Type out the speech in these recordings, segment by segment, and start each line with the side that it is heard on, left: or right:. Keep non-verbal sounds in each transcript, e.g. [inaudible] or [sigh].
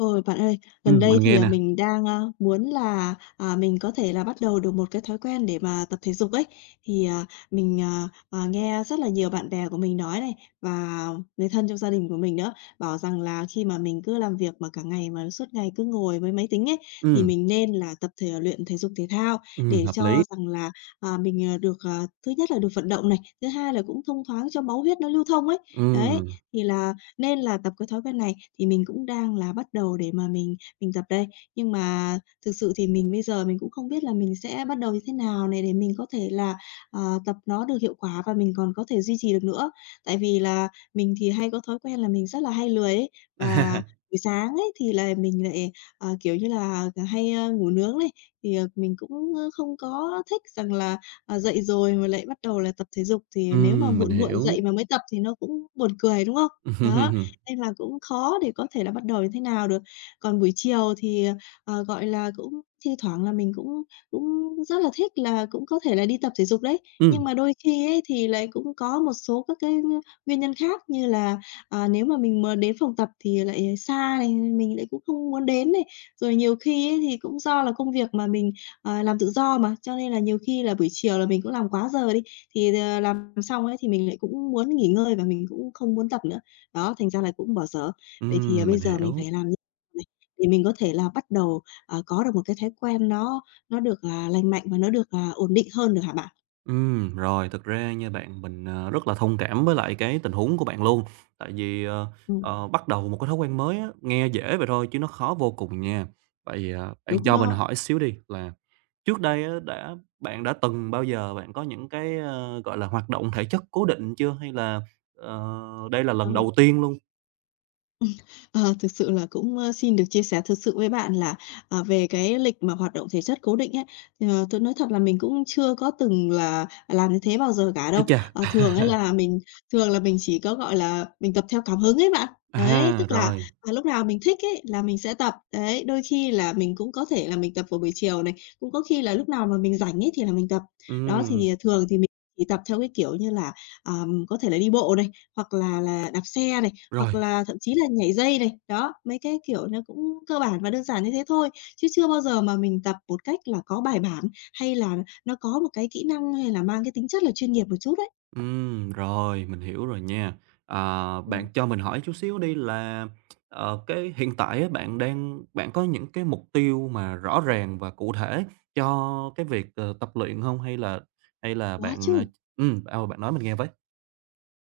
left: Ôi, bạn ơi, gần đây
right: Mình
left: thì,
right: nghe nè.
left: mình đang, muốn là, mình có thể là bắt đầu được một cái thói quen để mà tập thể dục ấy. Thì, à, mình, nghe rất là nhiều bạn bè của mình nói này, và người thân trong gia đình của mình nữa, bảo rằng là khi mà mình cứ làm việc mà cả ngày mà suốt ngày cứ ngồi với máy tính ấy, thì
right: Ừm,
left: mình nên là tập thể luyện thể dục thể thao để
right: hợp lý.
left: cho rằng là, à, mình, được, thứ nhất là được vận động này, thứ hai là cũng thông thoáng cho máu huyết nó lưu thông ấy. Đấy,
right: Ừm,
left: thì là nên là tập cái thói quen này thì mình cũng đang là bắt đầu để mà mình tập đây. Nhưng mà thực sự thì mình bây giờ mình cũng không biết là mình sẽ bắt đầu như thế nào này để mình có thể là, tập nó được hiệu quả và mình còn có thể duy trì được nữa. Tại vì là mình thì hay có thói quen là mình rất là hay lười ấy,
right: [laughs]
left: và
right: à,
left: buổi sáng ấy thì là mình lại, kiểu như là, hay, ngủ nướng này, thì, mình cũng, không có thích rằng là, dậy rồi mà lại bắt đầu là tập thể dục, thì nếu mà
right: mình
left: muộn muộn
right: hiểu.
left: dậy mà mới tập thì nó cũng buồn cười, đúng không? Đó.
right: [laughs]
left: Nên là cũng khó để có thể là bắt đầu như thế nào được. Còn buổi chiều thì, gọi là, cũng thi thoảng là mình cũng cũng rất là thích là cũng có thể là đi tập thể dục đấy, nhưng
right: Ừm,
left: mà đôi khi ấy thì lại cũng có một số các cái nguyên nhân khác như là, nếu mà mình mà đến phòng tập thì lại xa này, mình lại cũng không muốn đến này. Rồi nhiều khi ấy thì cũng do là công việc mà mình, làm tự do mà, cho nên là nhiều khi là buổi chiều là mình cũng làm quá giờ đi, thì, làm xong ấy thì mình lại cũng muốn nghỉ ngơi và mình cũng không muốn tập nữa. Đó, thành ra là cũng bỏ dở. Vậy thì, bây
right: mình
left: giờ mình
right: hiểu.
left: phải làm như này để mình có thể là bắt đầu, có được một cái thói quen nó được, lành mạnh và nó được, ổn định hơn được hả bạn?
right: Rồi, thực ra nha bạn, mình, rất là thông cảm với lại cái tình huống của bạn luôn, tại vì,
left: Ừm,
right: bắt đầu một cái thói quen mới á, nghe dễ vậy thôi chứ nó khó vô cùng nha. Vậy, à, bạn
left: đúng
right: cho mình
left: đó.
right: hỏi xíu đi là trước đây á đã bạn đã từng bao giờ bạn có những cái, gọi là, hoạt động thể chất cố định chưa? Hay là, ờ, đây là
left: Ờ.
right: lần đầu tiên luôn?
left: Ờ, thực sự là cũng, xin được chia sẻ thực sự với bạn là, về cái lịch mà hoạt động thể chất cố định ấy, thì, tớ nói thật là mình cũng chưa có từng là làm như thế bao giờ cả
right: Ái
left: đâu.
right: chà!
left: Ờ, thường là mình chỉ có, gọi là, mình tập theo cảm hứng ấy bạn. Đấy,
right: À,
left: tức là,
right: rồi,
left: lúc nào mình thích ấy là mình sẽ tập. Đấy, đôi khi là mình cũng có thể là mình tập vào buổi chiều này, cũng có khi là lúc nào mà mình rảnh ấy thì là mình tập. Đó,
right: ừm,
left: thì, thường thì mình chỉ tập theo cái kiểu như là, à, có thể là đi bộ này, hoặc là đạp xe này, hoặc
right: rồi,
left: là thậm chí là nhảy dây này. Đó, mấy cái, kiểu, nó cũng cơ bản và đơn giản như thế thôi, chứ chưa bao giờ mà mình tập một cách là có bài bản, hay là nó có một cái kỹ năng hay là mang cái tính chất là chuyên nghiệp một chút đấy.
right: rồi, mình hiểu rồi nha. À,
left: Ừm,
right: bạn cho mình hỏi chút xíu đi là, cái hiện tại á, bạn có những cái mục tiêu mà rõ ràng và cụ thể cho cái việc, tập luyện không? Hay là
left: có
right: bạn,
left: chứ.
right: bạn nói mình nghe với.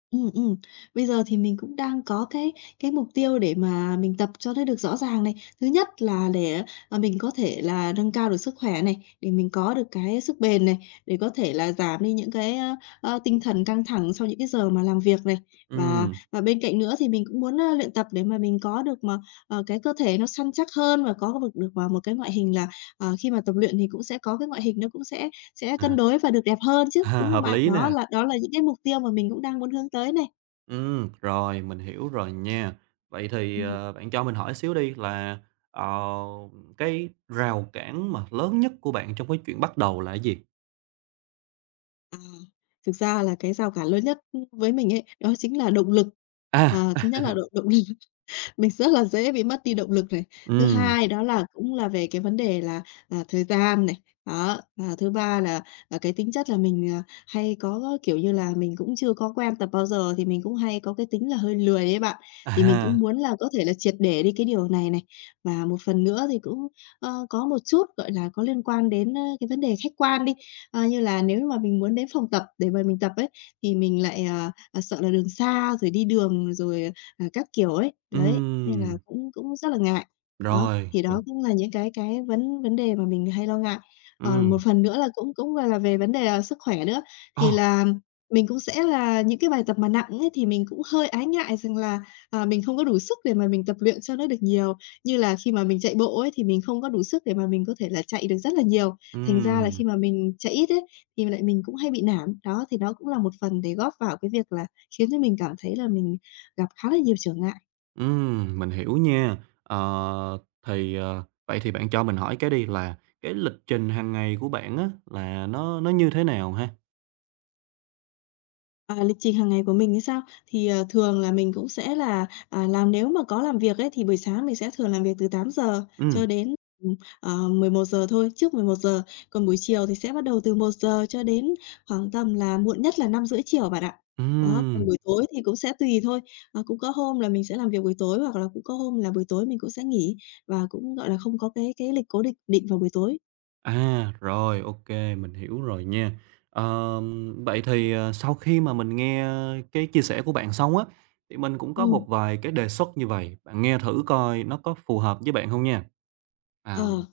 left: Ừ. Bây giờ thì mình cũng đang có cái mục tiêu để mà mình tập cho nó được rõ ràng này. Thứ nhất là để, mình có thể là nâng cao được sức khỏe này, để mình có được cái sức bền này, để có thể là giảm đi những cái, ơ, ơ, tinh thần căng thẳng sau những cái giờ mà làm việc này. Và
right: Ừm,
left: và bên cạnh nữa thì mình cũng muốn, luyện tập để mà mình có được mà, cái cơ thể nó săn chắc hơn và có được được, một cái ngoại hình là, khi mà tập luyện thì cũng sẽ có cái ngoại hình nó cũng sẽ
right: à,
left: cân đối và được đẹp hơn chứ,
right: [laughs] à,
left: đúng không
right: hợp
left: bạn?
right: lý
left: Đó
right: nè.
left: là đó là những cái mục tiêu mà mình cũng đang muốn hướng tới này.
right: Rồi, mình hiểu rồi nha. Vậy thì,
left: Ừm,
right: bạn cho mình hỏi xíu đi là, ờ, cái rào cản mà lớn nhất của bạn trong cái chuyện bắt đầu là cái gì?
left: thực ra là cái rào cản lớn nhất, với mình ấy, đó chính là động lực.
right: À,
left: Ờ, thứ nhất là động động lực. Mình rất là dễ bị mất đi động lực này. Thứ
right: ừ,
left: hai đó là cũng là về cái vấn đề là, thời gian này. Đó, và thứ ba là, cái tính chất là mình, hay có, kiểu như là, mình cũng chưa có quen tập bao giờ thì mình cũng hay có cái tính là hơi lười ấy bạn. Thì mình cũng
right: à,
left: muốn là có thể là triệt để đi cái điều này này. Và một phần nữa thì cũng, có một chút, gọi là, có liên quan đến, cái vấn đề khách quan đi. Ờ, như là nếu mà mình muốn đến phòng tập để mà mình tập ấy, thì mình lại, sợ là đường xa, rồi đi đường rồi, các kiểu ấy. Đấy, nên là
right: ừm,
left: cũng cũng rất là ngại. Đó,
right: rồi,
left: thì đó cũng là những cái vấn vấn đề mà mình hay lo ngại. Còn
right: ừm,
left: một phần nữa là cũng cũng gọi là về vấn đề, sức khỏe nữa, thì
right: oh,
left: là mình cũng sẽ là những cái bài tập mà nặng ấy thì mình cũng hơi ái ngại rằng là, mình không có đủ sức để mà mình tập luyện cho nó được nhiều. Như là khi mà mình chạy bộ ấy thì mình không có đủ sức để mà mình có thể là chạy được rất là nhiều, thành ra là
right: ừm,
left: khi mà mình chạy ít ấy thì lại mình cũng hay bị nản. Đó, thì đó cũng là một phần để góp vào cái việc là khiến cho mình cảm thấy là mình gặp khá là nhiều trở ngại.
right: mình hiểu nha. Ờ, vậy thì bạn cho mình hỏi cái đi là cái lịch trình hàng ngày của bạn á là nó như thế nào ha?
left: À, lịch trình hàng ngày của mình như sao? Thì, thường là mình cũng sẽ là, làm nếu mà có làm việc ấy, thì buổi sáng mình sẽ thường làm việc từ 8 giờ
right: Ừm,
left: cho đến, 11 giờ thôi, trước 11 giờ. Còn buổi chiều thì sẽ bắt đầu từ 1 giờ cho đến khoảng tầm là muộn nhất là 5 rưỡi chiều bạn ạ. Đó, còn
right: ừm.
left: buổi tối thì cũng sẽ tùy thôi, cũng có hôm là mình sẽ làm việc buổi tối hoặc là cũng có hôm là buổi tối mình cũng sẽ nghỉ và cũng, gọi là, không có cái lịch cố định định vào buổi tối.
right: À, rồi, OK, mình hiểu rồi nha. Vậy thì, sau khi mà mình nghe cái chia sẻ của bạn xong á, thì mình cũng có
left: Ừ.
right: một vài cái đề xuất như vậy. Bạn nghe thử coi nó có phù hợp với bạn không nha. À,
left: Ờ.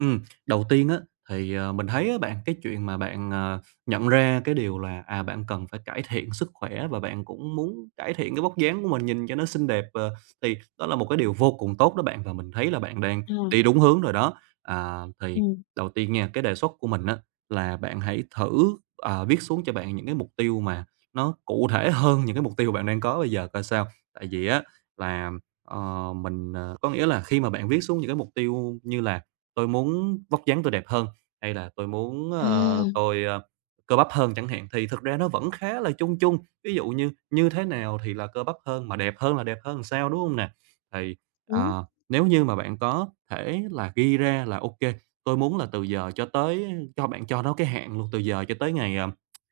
right: ừm, đầu tiên á, thì, mình thấy á bạn, cái chuyện mà bạn, nhận ra cái điều là, bạn cần phải cải thiện sức khỏe và bạn cũng muốn cải thiện cái vóc dáng của mình nhìn cho nó xinh đẹp, thì đó là một cái điều vô cùng tốt đó bạn, và mình thấy là bạn đang
left: Ờ.
right: đi đúng hướng rồi đó. À, thì
left: Ừm.
right: đầu tiên nha, cái đề xuất của mình á là bạn hãy thử, viết xuống cho bạn những cái mục tiêu mà nó cụ thể hơn những cái mục tiêu bạn đang có bây giờ coi sao. Tại vì á là, mình, có nghĩa là khi mà bạn viết xuống những cái mục tiêu như là "Tôi muốn vóc dáng tôi đẹp hơn" hay là "Tôi muốn,
left: À,
right: tôi, cơ bắp hơn" chẳng hạn, thì thực ra nó vẫn khá là chung chung. Ví dụ như như thế nào thì là cơ bắp hơn, mà đẹp hơn là đẹp hơn sao, đúng không nè? Thì,
left: đúng.
right: nếu như mà bạn có thể là ghi ra là OK, Tôi muốn là từ giờ cho tới cho bạn cho nó cái hạn luôn, từ giờ cho tới ngày, ờ,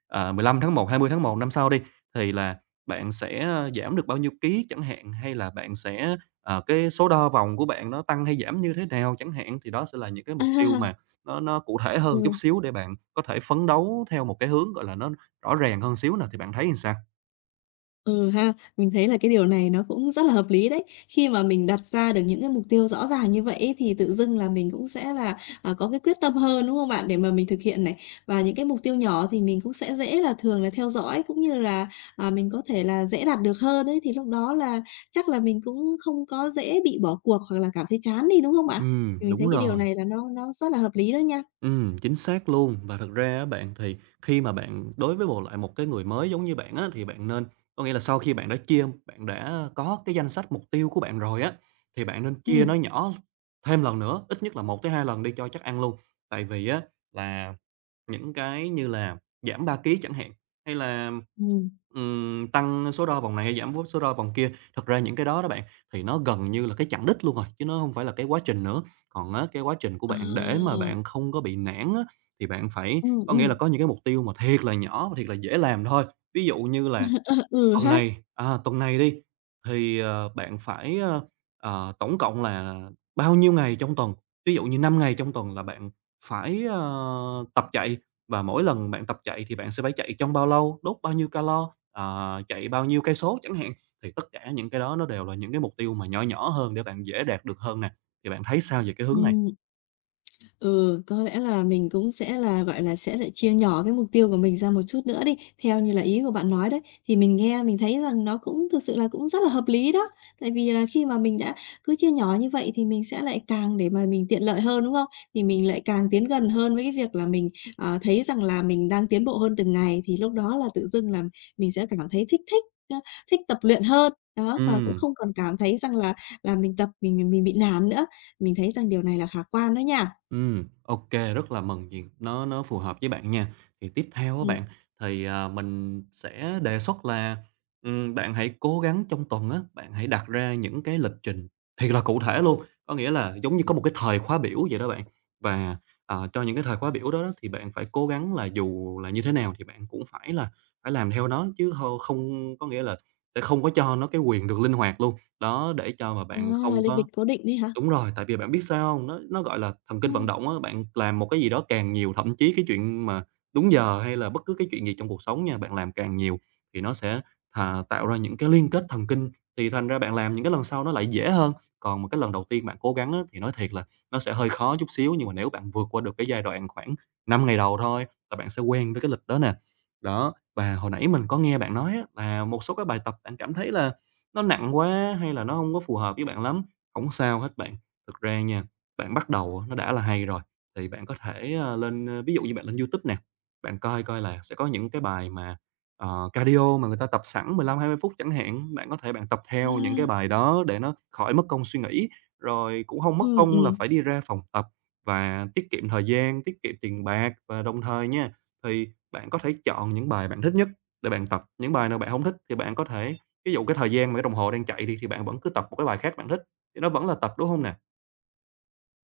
right: ờ, 15 tháng 1, 20 tháng 1 năm sau đi, thì là bạn sẽ, giảm được bao nhiêu ký chẳng hạn, hay là bạn sẽ, cái số đo vòng của bạn nó tăng hay giảm như thế nào chẳng hạn. Thì đó sẽ là những cái mục tiêu mà
left: [laughs] À,
right: nó cụ thể hơn chút
left: ừ.
right: xíu để bạn có thể phấn đấu theo một cái hướng, gọi là, nó rõ ràng hơn xíu nào thì bạn thấy làm sao?
left: Ừ ha, mình thấy là cái điều này nó cũng rất là hợp lý đấy. Khi mà mình đặt ra được những cái mục tiêu rõ ràng như vậy ấy, thì tự dưng là mình cũng sẽ là, có cái quyết tâm hơn, đúng không bạn? Để mà mình thực hiện này. Và những cái mục tiêu nhỏ thì mình cũng sẽ dễ là thường là theo dõi, cũng như là, mình có thể là dễ đạt được hơn đấy thì lúc đó là chắc là mình cũng không có dễ bị bỏ cuộc hoặc là cảm thấy chán đi, đúng không bạn? Thì mình
right: Đúng
left: thấy cái điều
right: rồi.
left: này là nó rất là hợp lý đó nha.
right: Chính xác luôn. Và thật ra á bạn, thì khi mà bạn đối với một lại một cái người mới giống như bạn á, thì bạn nên có nghĩa là sau khi bạn đã có cái danh sách mục tiêu của bạn rồi á, thì bạn nên chia nó
left: Ừm,
right: nhỏ thêm lần nữa, ít nhất là một tới 2 lần đi cho chắc ăn luôn. Tại vì á là những cái như là giảm 3 ký chẳng hạn, hay là,
left: ừm.
right: tăng số đo vòng này hay giảm vốt số đo vòng kia. Thật ra những cái đó đó bạn, thì nó gần như là cái chặng đích luôn rồi, chứ nó không phải là cái quá trình nữa. Còn á, cái quá trình của
left: Ờ.
right: bạn để mà bạn không có bị nản á, thì bạn phải
left: Ừm,
right: có nghĩa
left: ừm.
right: là có những cái mục tiêu mà thiệt là nhỏ và thiệt là dễ làm thôi. Ví dụ như là
left: [laughs] Ừ ha.
right: tuần này đi, thì, bạn phải, tổng cộng là bao nhiêu ngày trong tuần, ví dụ như 5 ngày trong tuần là bạn phải, tập chạy, và mỗi lần bạn tập chạy thì bạn sẽ phải chạy trong bao lâu, đốt bao nhiêu calo, chạy bao nhiêu cây số chẳng hạn. Thì tất cả những cái đó nó đều là những cái mục tiêu mà nhỏ nhỏ hơn để bạn dễ đạt được hơn nè. Thì bạn thấy sao về cái hướng này?
left: Ừm. Ừ, có lẽ là mình cũng sẽ là, gọi là, sẽ lại chia nhỏ cái mục tiêu của mình ra một chút nữa đi, theo như là ý của bạn nói đấy. Thì mình nghe mình thấy rằng nó cũng thực sự là cũng rất là hợp lý đó, tại vì là khi mà mình đã cứ chia nhỏ như vậy thì mình sẽ lại càng để mà mình tiện lợi hơn, đúng không? Thì mình lại càng tiến gần hơn với cái việc là mình, thấy rằng là mình đang tiến bộ hơn từng ngày, thì lúc đó là tự dưng là mình sẽ cảm thấy thích thích, thích tập luyện hơn. Đó, và cũng
right: Ừm.
left: không còn cảm thấy rằng là mình tập mình bị nản nữa. Mình thấy rằng điều này là khả quan đó nha.
right: OK rất là mừng vì nó phù hợp với bạn nha. Thì tiếp theo á
left: Ừm,
right: bạn, thì, mình sẽ đề xuất là, bạn hãy cố gắng trong tuần á, bạn hãy đặt ra những cái lịch trình thiệt là cụ thể luôn, có nghĩa là giống như có một cái thời khóa biểu vậy đó bạn. Và, cho những cái thời khóa biểu đó đó thì bạn phải cố gắng là dù là như thế nào thì bạn cũng phải làm theo nó chứ hô không có nghĩa là sẽ không có cho nó cái quyền được linh hoạt luôn. Đó, để cho mà
left: à,
right: bạn không
left: lên
right: có.
left: lịch cố định đấy hả?
right: Đúng rồi, tại vì bạn biết sao hông? Nó, gọi là, thần kinh vận
left: Ừm.
right: động á, bạn làm một cái gì đó càng nhiều, thậm chí cái chuyện mà đúng giờ hay là bất cứ cái chuyện gì trong cuộc sống nha, bạn làm càng nhiều thì nó sẽ thà tạo ra những cái liên kết thần kinh, thì thành ra bạn làm những cái lần sau nó lại dễ hơn. Còn mà cái lần đầu tiên bạn cố gắng á, thì nói thiệt là nó sẽ hơi khó chút xíu, nhưng mà nếu bạn vượt qua được cái giai đoạn khoảng 5 ngày đầu thôi là bạn sẽ quen với cái lịch đó nè. Đó, và hồi nãy mình có nghe bạn nói á là một số cái bài tập bạn cảm thấy là nó nặng quá hay là nó hông có phù hợp với bạn lắm không sao hết bạn. Thực ra nha, bạn bắt đầu nó đã là hay rồi, thì bạn có thể, lên, ví dụ như bạn lên YouTube nè, bạn coi coi là sẽ có những cái bài mà, cardio mà người ta tập sẵn 15-20 phút chẳng hạn, bạn có thể bạn tập theo những cái
left: À,
right: bài đó để nó khỏi mất công suy nghĩ, rồi cũng không mất công là
left: ừm.
right: phải đi ra phòng tập và tiết kiệm thời gian, tiết kiệm tiền bạc. Và đồng thời nha, thì bạn có thể chọn những bài bạn thích nhất để bạn tập, những bài nào bạn không thích thì bạn có thể ví dụ cái thời gian mà cái đồng hồ đang chạy đi thì bạn vẫn cứ tập một cái bài khác bạn thích. Thì nó vẫn là tập, đúng hông nè?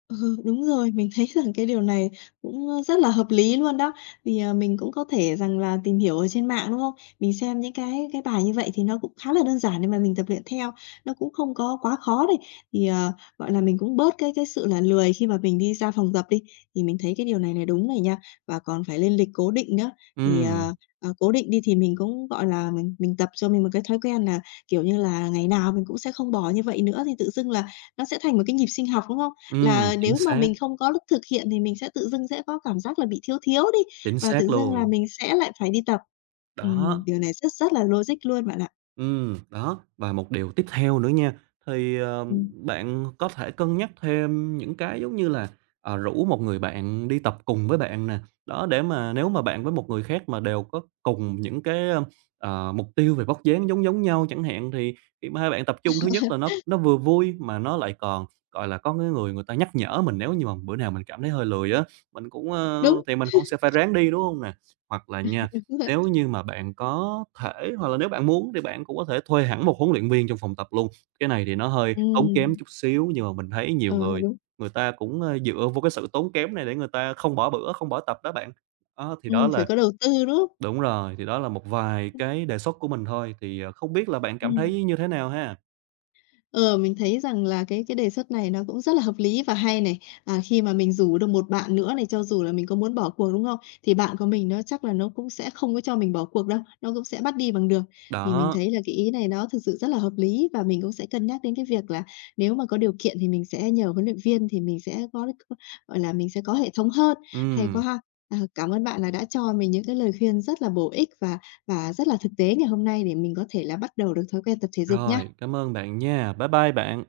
left: Ừ, đúng rồi, mình thấy rằng cái điều này cũng, rất là hợp lý luôn đó. Vì, mình cũng có thể rằng là tìm hiểu ở trên mạng, đúng không? Mình xem những cái bài như vậy thì nó cũng khá là đơn giản để mà mình tập luyện theo, nó cũng không có quá khó này. Thì, gọi là, mình cũng bớt cái sự là lười khi mà mình đi ra phòng tập đi, thì mình thấy cái điều này là đúng này nha. Và còn phải lên lịch cố định nữa, thì,
right: Ừm,
left: cố định đi thì mình cũng, gọi là, mình tập cho mình một cái thói quen là, kiểu như là, ngày nào mình cũng sẽ không bỏ như vậy nữa, thì tự dưng là nó sẽ thành một cái nhịp sinh học, đúng không?
right: ừm,
left: Là
right: chính
left: nếu mà
right: xác,
left: mình không có lúc thực hiện thì mình sẽ tự dưng sẽ có cảm giác là bị thiếu thiếu đi,
right: chính
left: và
right: xác
left: tự dưng là
right: luôn.
left: mình sẽ lại phải đi tập.
right: Đó,
left: Điều này rất rất là logic luôn bạn ạ.
right: ừm, đó, và một điều tiếp theo nữa nha, thì,
left: Ừm,
right: bạn có thể cân nhắc thêm những cái giống như là, rủ một người bạn đi tập cùng với bạn nè. Đó, để mà nếu mà bạn với một người khác mà đều có cùng những cái, mục tiêu về vóc dáng giống giống nhau chẳng hạn, thì khi mà hai bạn tập trung thứ nhất là nó vừa vui mà nó lại còn, gọi là, có cái người người ta nhắc nhở mình nếu như mà bữa nào mình cảm thấy hơi lười á, mình cũng, ơ
left: đúng,
right: thì mình cũng sẽ phải ráng đi, đúng không nè? Hoặc là nha
left: đúng rồi.
right: nếu như mà bạn có thể hoặc là nếu bạn muốn thì bạn cũng có thể thuê hẳn một huấn luyện viên trong phòng tập luôn. Cái này thì nó hơi tốn kém
left: Ừm,
right: chút xíu, nhưng mà mình thấy nhiều
left: ờ,
right: người
left: đúng,
right: người ta cũng, dựa vô cái sự tốn kém này để người ta không bỏ bữa, không bỏ tập đó bạn. Đó, thì đó
left: phải
right: là
left: có đầu tư, đúng không?
right: đúng rồi, thì đó là một vài
left: Ừm,
right: cái đề xuất của mình thôi, thì, không biết là bạn cảm thấy như thế nào ha?
left: Ờ, mình thấy rằng là cái đề xuất này nó cũng rất là hợp lý và hay này. À, khi mà mình rủ được một bạn nữa này, cho dù là mình có muốn bỏ cuộc, đúng không? Thì bạn của mình nó chắc là nó cũng sẽ không có cho mình bỏ cuộc đâu, nó cũng sẽ bắt đi bằng được. Thì mình
right: Đó,
left: thấy là cái ý này nó thực sự rất là hợp lý và mình cũng sẽ cân nhắc đến cái việc là nếu mà có điều kiện thì mình sẽ nhờ huấn luyện viên thì mình sẽ có gọi là, mình sẽ có hệ thống hơn. Hay
right: ừm,
left: quá ha! À, cảm ơn bạn là đã cho mình những cái lời khuyên rất là bổ ích và rất là thực tế ngày hôm nay để mình có thể là bắt đầu được thói quen tập thể dục
right: rồi,
left: nha.
right: cảm ơn bạn nha. Bye bye bạn.